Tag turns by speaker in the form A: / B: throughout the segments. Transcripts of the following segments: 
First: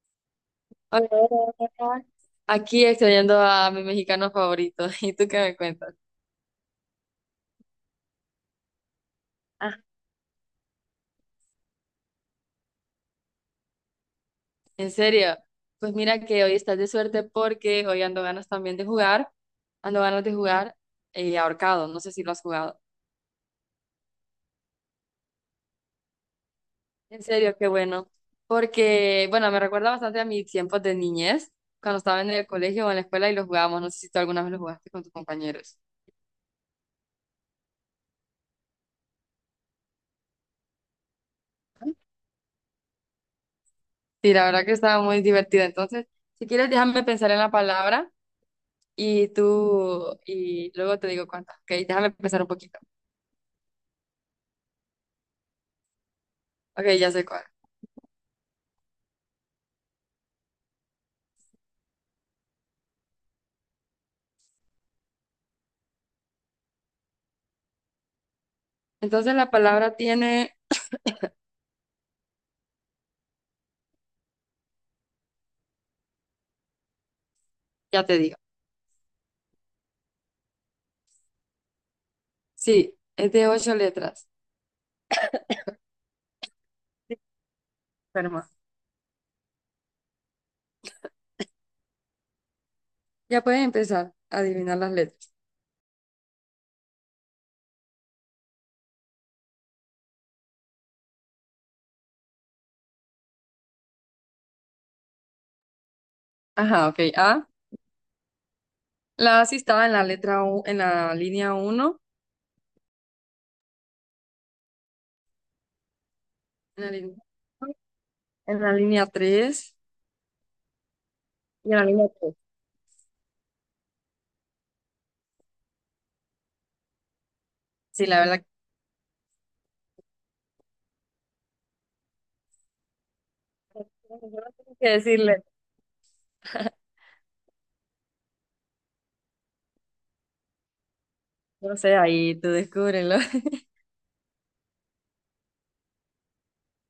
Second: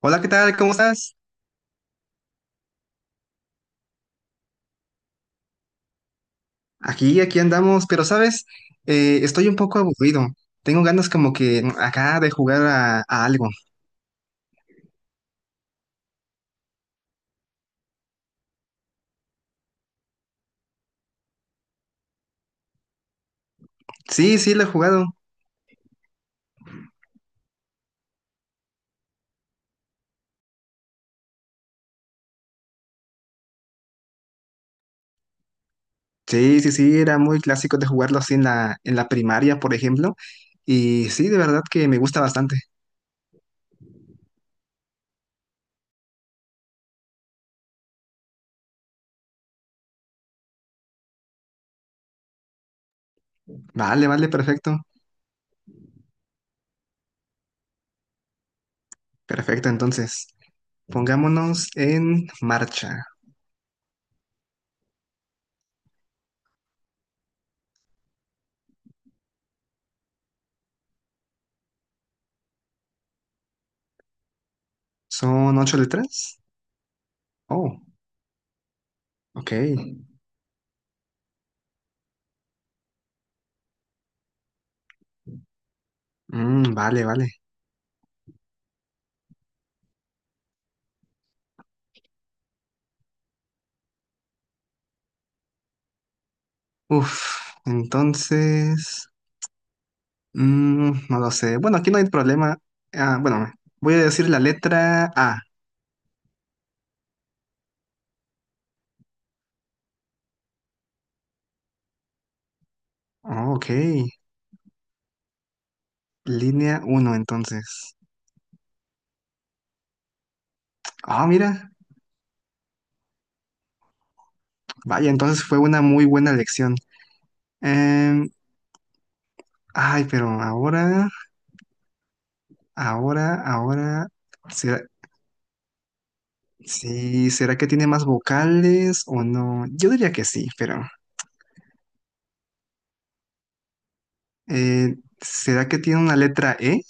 A: Hola, ¿qué tal? ¿Cómo
B: Hola,
A: estás?
B: hola, hola. Aquí extrañando a mi mexicano favorito. ¿Y tú qué me cuentas?
A: Aquí andamos, pero sabes, estoy un
B: Ah,
A: poco aburrido. Tengo ganas como que acá de jugar a algo.
B: en serio, pues mira que hoy estás de suerte porque hoy ando ganas también de jugar. Ando ganas de jugar ahorcado. No sé si lo has jugado.
A: Sí, sí, lo he jugado.
B: En serio, qué bueno. Porque, bueno, me recuerda bastante a mis tiempos de niñez, cuando estaba en el colegio o en la escuela y lo jugábamos. No sé si tú alguna vez lo jugaste con tus compañeros.
A: Sí, sí, sí, era muy clásico de jugarlo así en la primaria, por ejemplo. Y sí, de verdad que me gusta bastante.
B: Sí, la verdad que estaba muy divertido. Entonces, si quieres, déjame pensar en la palabra. Y tú, y luego te digo cuántas. Ok, déjame pensar un poquito.
A: Vale, vale, perfecto.
B: Ok, ya sé cuál.
A: Perfecto, entonces, pongámonos en marcha.
B: Entonces la palabra tiene,
A: ¿Son 8 letras? Oh,
B: ya te digo.
A: ok.
B: Sí, es de ocho letras.
A: Vale, vale.
B: Fermo. Ya puedes empezar a adivinar las letras.
A: Uf, entonces... no lo sé. Bueno, aquí no hay problema. Ah, bueno, voy a decir la letra A.
B: Ajá, ok. A. La A sí estaba en la letra U, en la línea uno,
A: Oh, ok. Línea
B: en la
A: 1
B: línea,
A: entonces.
B: en la línea 3
A: Ah, mira.
B: y en la línea 3.
A: Vaya, entonces fue una muy buena lección.
B: Sí, la
A: Em,
B: verdad que
A: ay, pero ahora, ahora.
B: yo no tengo
A: ¿Será,
B: que decirle.
A: sí, ¿será que tiene más vocales o no? Yo diría que sí, pero.
B: No sé, ahí tú descúbrelo.
A: eh, ¿Será que tiene una letra E?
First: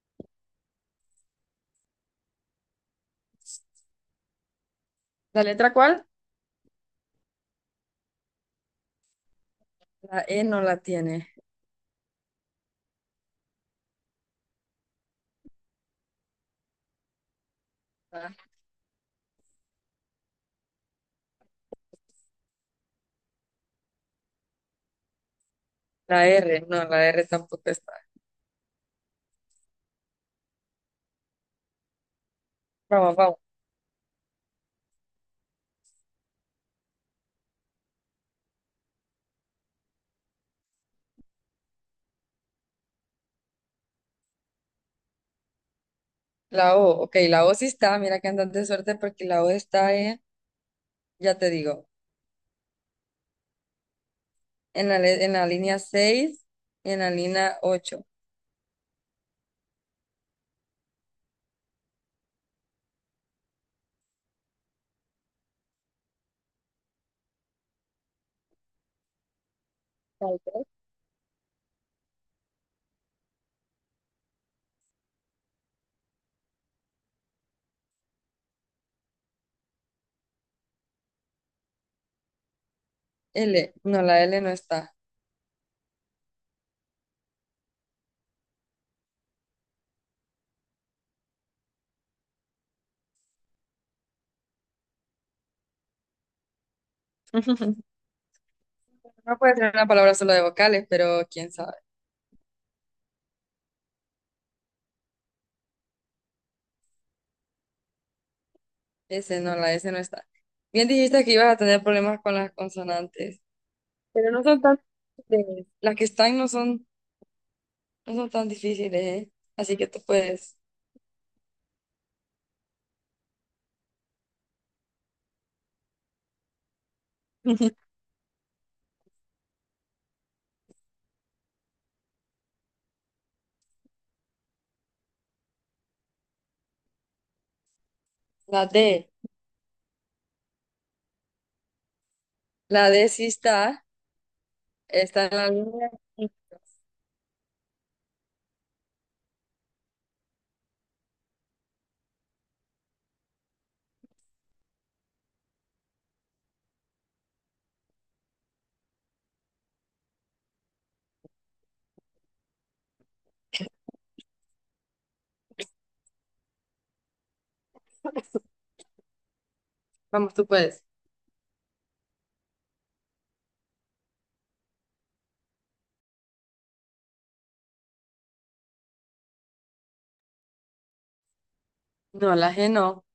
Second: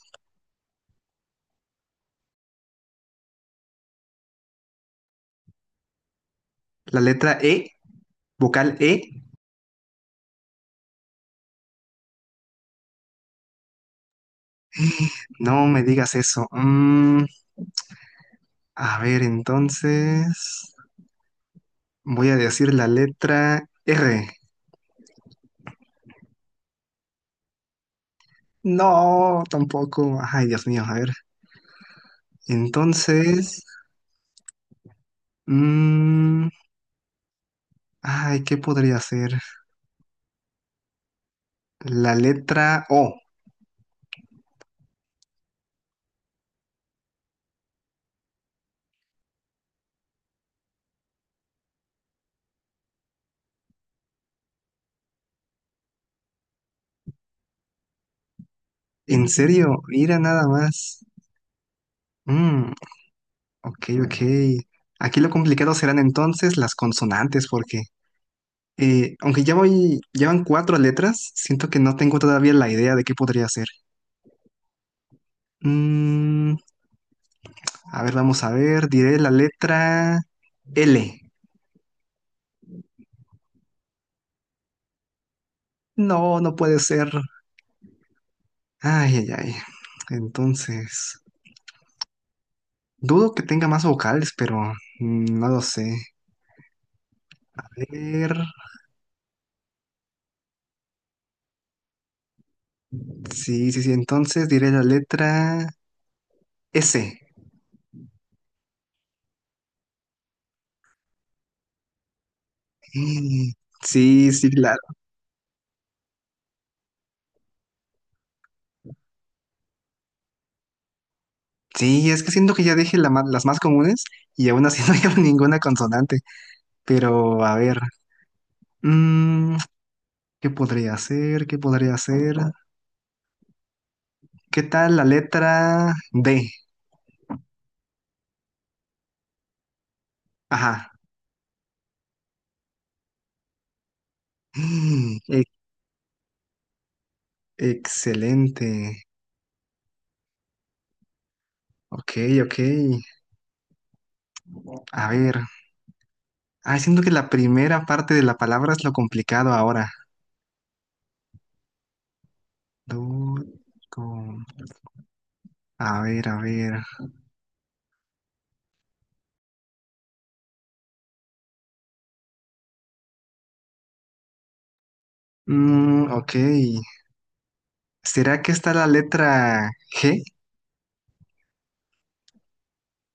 B: ¿La letra cuál?
A: La letra E, vocal E.
B: La E no la tiene.
A: No me digas eso.
B: La
A: A ver, entonces. Voy a decir la letra R.
B: la R, no, la R tampoco está.
A: No, tampoco. Ay, Dios mío, a ver.
B: Vamos, vamos.
A: Entonces, mm, ay, ¿qué podría ser? La letra O.
B: La O, ok, la O sí está, mira que andas de suerte porque la O está, ya te digo, en la línea 6 y en la línea ocho.
A: ¿En serio? Mira nada más. Mm, ok, ok. Aquí lo complicado serán entonces las consonantes, porque aunque ya voy,
B: Tal
A: llevan
B: vez.
A: cuatro letras, siento que no tengo todavía la idea de qué podría ser. Mm, a ver, vamos a ver. Diré la letra L.
B: L, no, la L no está.
A: No, no puede ser. Ay, ay, ay. Entonces, dudo que tenga más vocales, pero no lo sé. A ver.
B: No puede ser una palabra solo de vocales, pero quién sabe.
A: Sí, sí, sí. Entonces diré la letra S.
B: S no, la S no está. Bien dijiste que ibas a tener problemas con las consonantes.
A: Mm,
B: Pero
A: sí,
B: no
A: sí,
B: son
A: claro.
B: tan difíciles. Las que están no son tan difíciles, ¿eh? Así que tú puedes.
A: Sí, es que siento que ya dije la las más comunes y aún así no llevo ninguna consonante. Pero, a ver. mm, ¿Qué podría hacer, ¿Qué podría hacer. ¿Qué tal la letra D?
B: La D,
A: Ajá.
B: la D sí está,
A: Mm,
B: está en
A: e-
B: la línea.
A: excelente. Ok, ok. A ver. Ah, siento que la primera parte de la palabra es lo complicado ahora. Du- com- A ver, a ver.
B: Vamos, tú puedes.
A: Ok. ¿Será que está la letra G?
B: No, la G no.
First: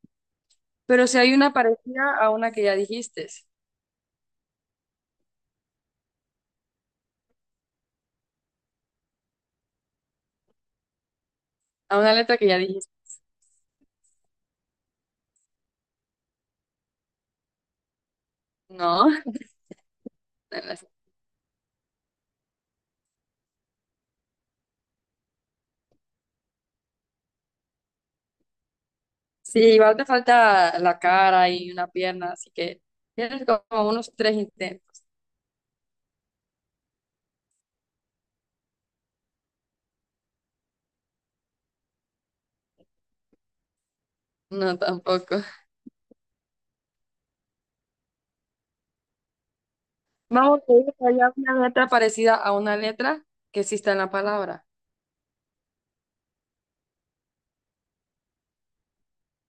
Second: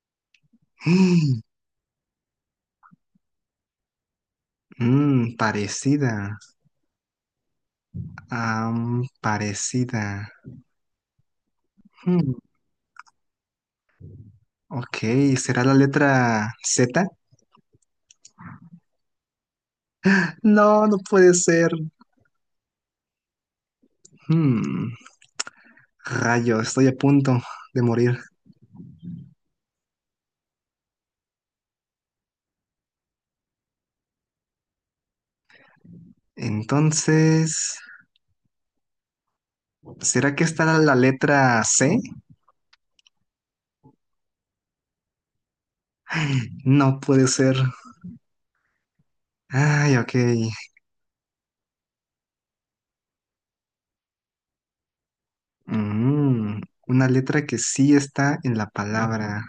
B: Pero si hay una parecida a una que ya dijiste,
A: Parecida. Parecida.
B: a una letra
A: Mm,
B: que ya dijiste.
A: ok. ¿Será la letra Z?
B: No.
A: No, no puede ser. Mm, rayo, estoy a punto de morir.
B: Sí, igual te falta la cara y una pierna, así que tienes como unos tres intentos.
A: Entonces. ¿Será que está la letra C?
B: No, tampoco.
A: No puede ser. Ay, ok.
B: Vamos a ir allá una letra parecida a una letra que sí está en la palabra,
A: Mm, una letra que sí está en la palabra.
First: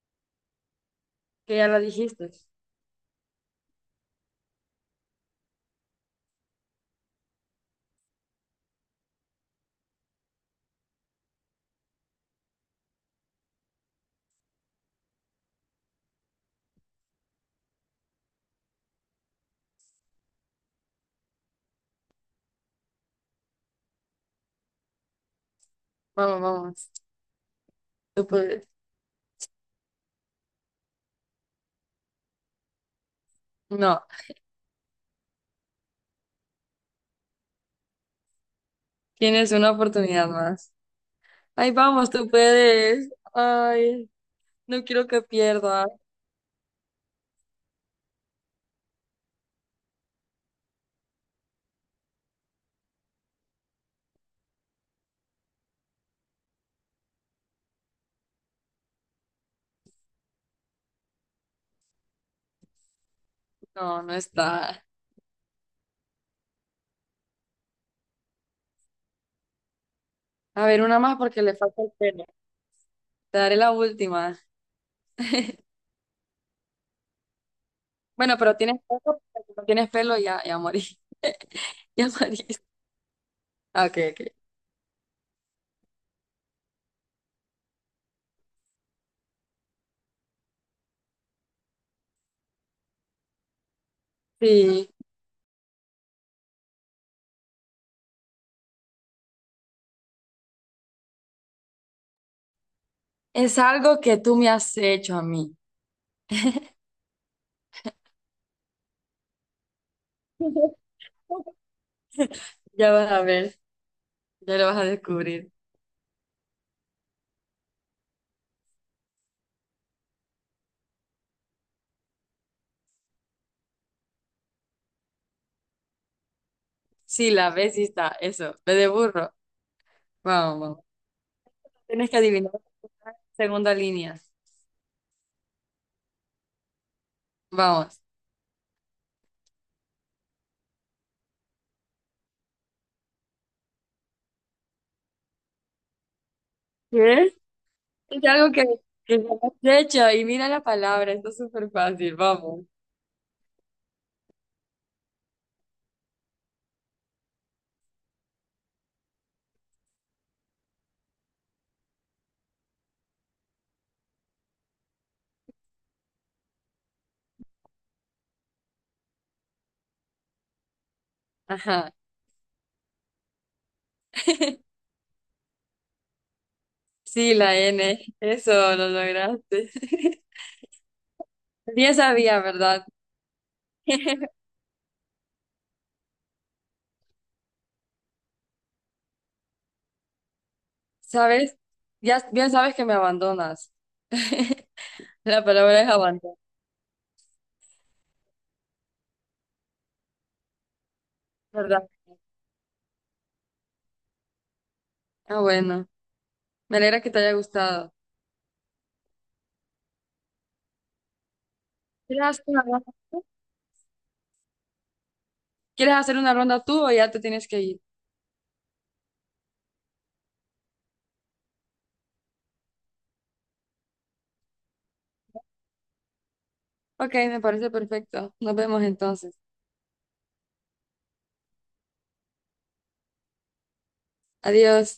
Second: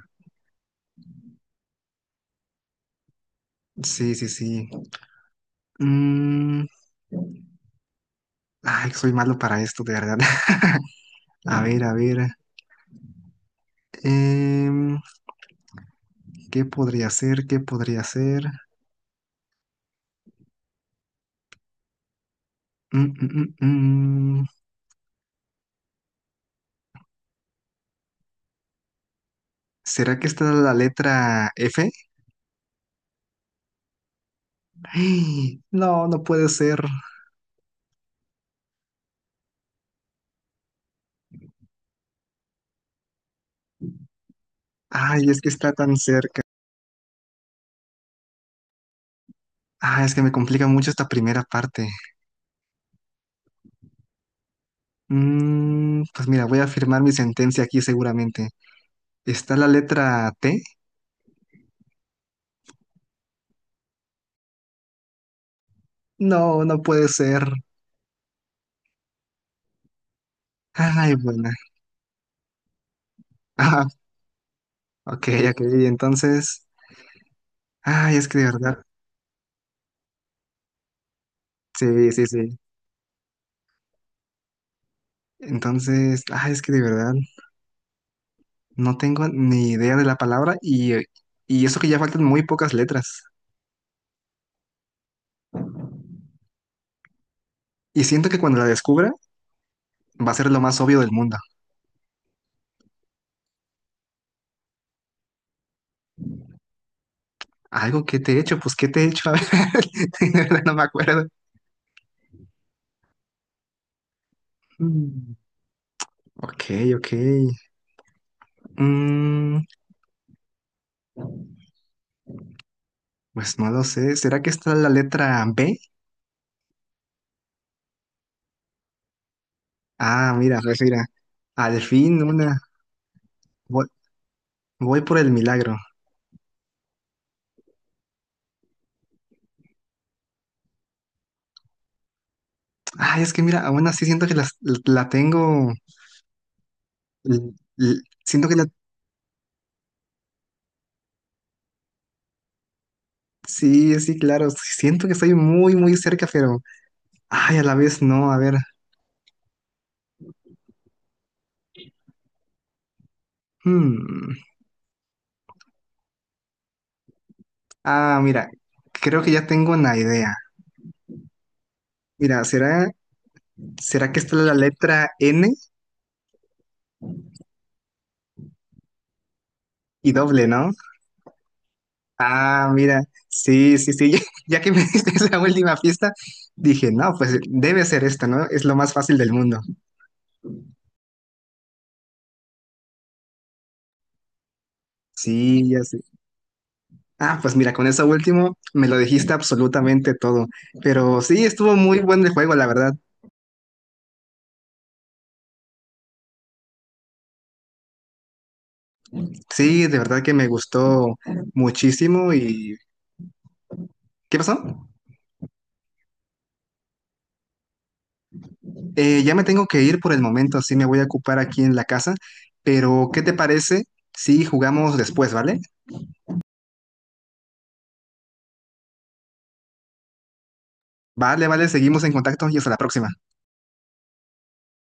B: que ya la dijiste.
A: Sí, sí, sí. Mm, ay, soy malo para esto, de verdad. A ver, a ver. Em, ¿Qué podría ser? ¿Qué podría ser? Mm, mm, mm, mm.
B: Vamos, vamos. Tú puedes.
A: ¿Será que está la letra F?
B: No,
A: Ay, no, no puede ser.
B: tienes una oportunidad más. Ay, vamos, tú puedes. Ay, no quiero que
A: Ay, es que está
B: pierdas.
A: tan cerca. Ah, es que me complica mucho esta primera parte. Pues mira, voy a firmar mi sentencia aquí seguramente. ¿Está la letra T?
B: No, no está.
A: No, no puede ser.
B: A ver, una
A: Ay,
B: más porque
A: buena.
B: le falta el pelo. Te daré la
A: Ah,
B: última.
A: ok, ok. Entonces, ay, es
B: Bueno,
A: que de
B: pero tienes
A: verdad.
B: pelo, porque si no tienes pelo ya, ya morí. Ya
A: Sí, sí,
B: morí.
A: sí.
B: Ah, ok, ok.
A: Entonces, ay, es que de verdad no tengo ni idea de la palabra y eso que ya faltan muy pocas letras.
B: Sí.
A: Y siento que cuando la descubra va a ser lo más obvio del mundo.
B: Es algo que tú me has hecho a mí.
A: Algo que te he hecho, pues ¿qué te he hecho? A ver, de verdad no me acuerdo.
B: Ya vas a ver, ya lo vas a
A: Mm,
B: descubrir.
A: Ok, ok. Mm, pues no lo sé. ¿Será que está la letra B?
B: Sí, la ves y está, eso, ve de burro.
A: Ah,
B: Vamos,
A: mira, pues
B: vamos.
A: mira. Al
B: Tienes que
A: fin
B: adivinar
A: una.
B: la segunda
A: Voy,
B: línea.
A: voy por el milagro.
B: Vamos.
A: Ay, es que mira, aún así siento que tengo.
B: ¿Qué?
A: l-
B: Es
A: siento
B: algo
A: que la.
B: que me has hecho y mira la palabra, esto es súper fácil, vamos.
A: Sí, sí, claro. Sí, siento que estoy muy, muy cerca, pero. Ay, a la vez no. A ver. Hmm. Ah, mira. Creo que ya tengo una idea.
B: Ajá.
A: Mira, ¿será que está la letra N
B: Sí, la N, eso lo lograste.
A: y doble, ¿no?
B: Bien sabía,
A: Ah,
B: ¿verdad?
A: mira, sí, sí, sí, ya, ya que me diste esa última pista, dije, no, pues debe ser esta, ¿no? Es lo más fácil del mundo.
B: ¿Sabes? Ya bien sabes que me abandonas. La
A: Sí,
B: palabra
A: ya
B: es
A: sé.
B: abandono,
A: Ah, pues mira, con eso último me lo dijiste absolutamente todo, pero sí, estuvo
B: ¿verdad?
A: muy buen el juego, la verdad.
B: Ah, bueno, me alegra que te haya gustado.
A: Sí, de verdad que me gustó
B: ¿Quieres
A: muchísimo
B: hacer una
A: y...
B: ronda tú?
A: ¿Qué pasó?
B: ¿Quieres hacer una ronda tú o ya te tienes que ir?
A: Ya me tengo que ir por el momento, sí me voy a ocupar aquí en la casa, pero ¿qué te parece si jugamos después, ¿vale?
B: Ok, me parece perfecto. Nos vemos entonces.
A: Vale, vale, seguimos en contacto y hasta la próxima.
B: Adiós.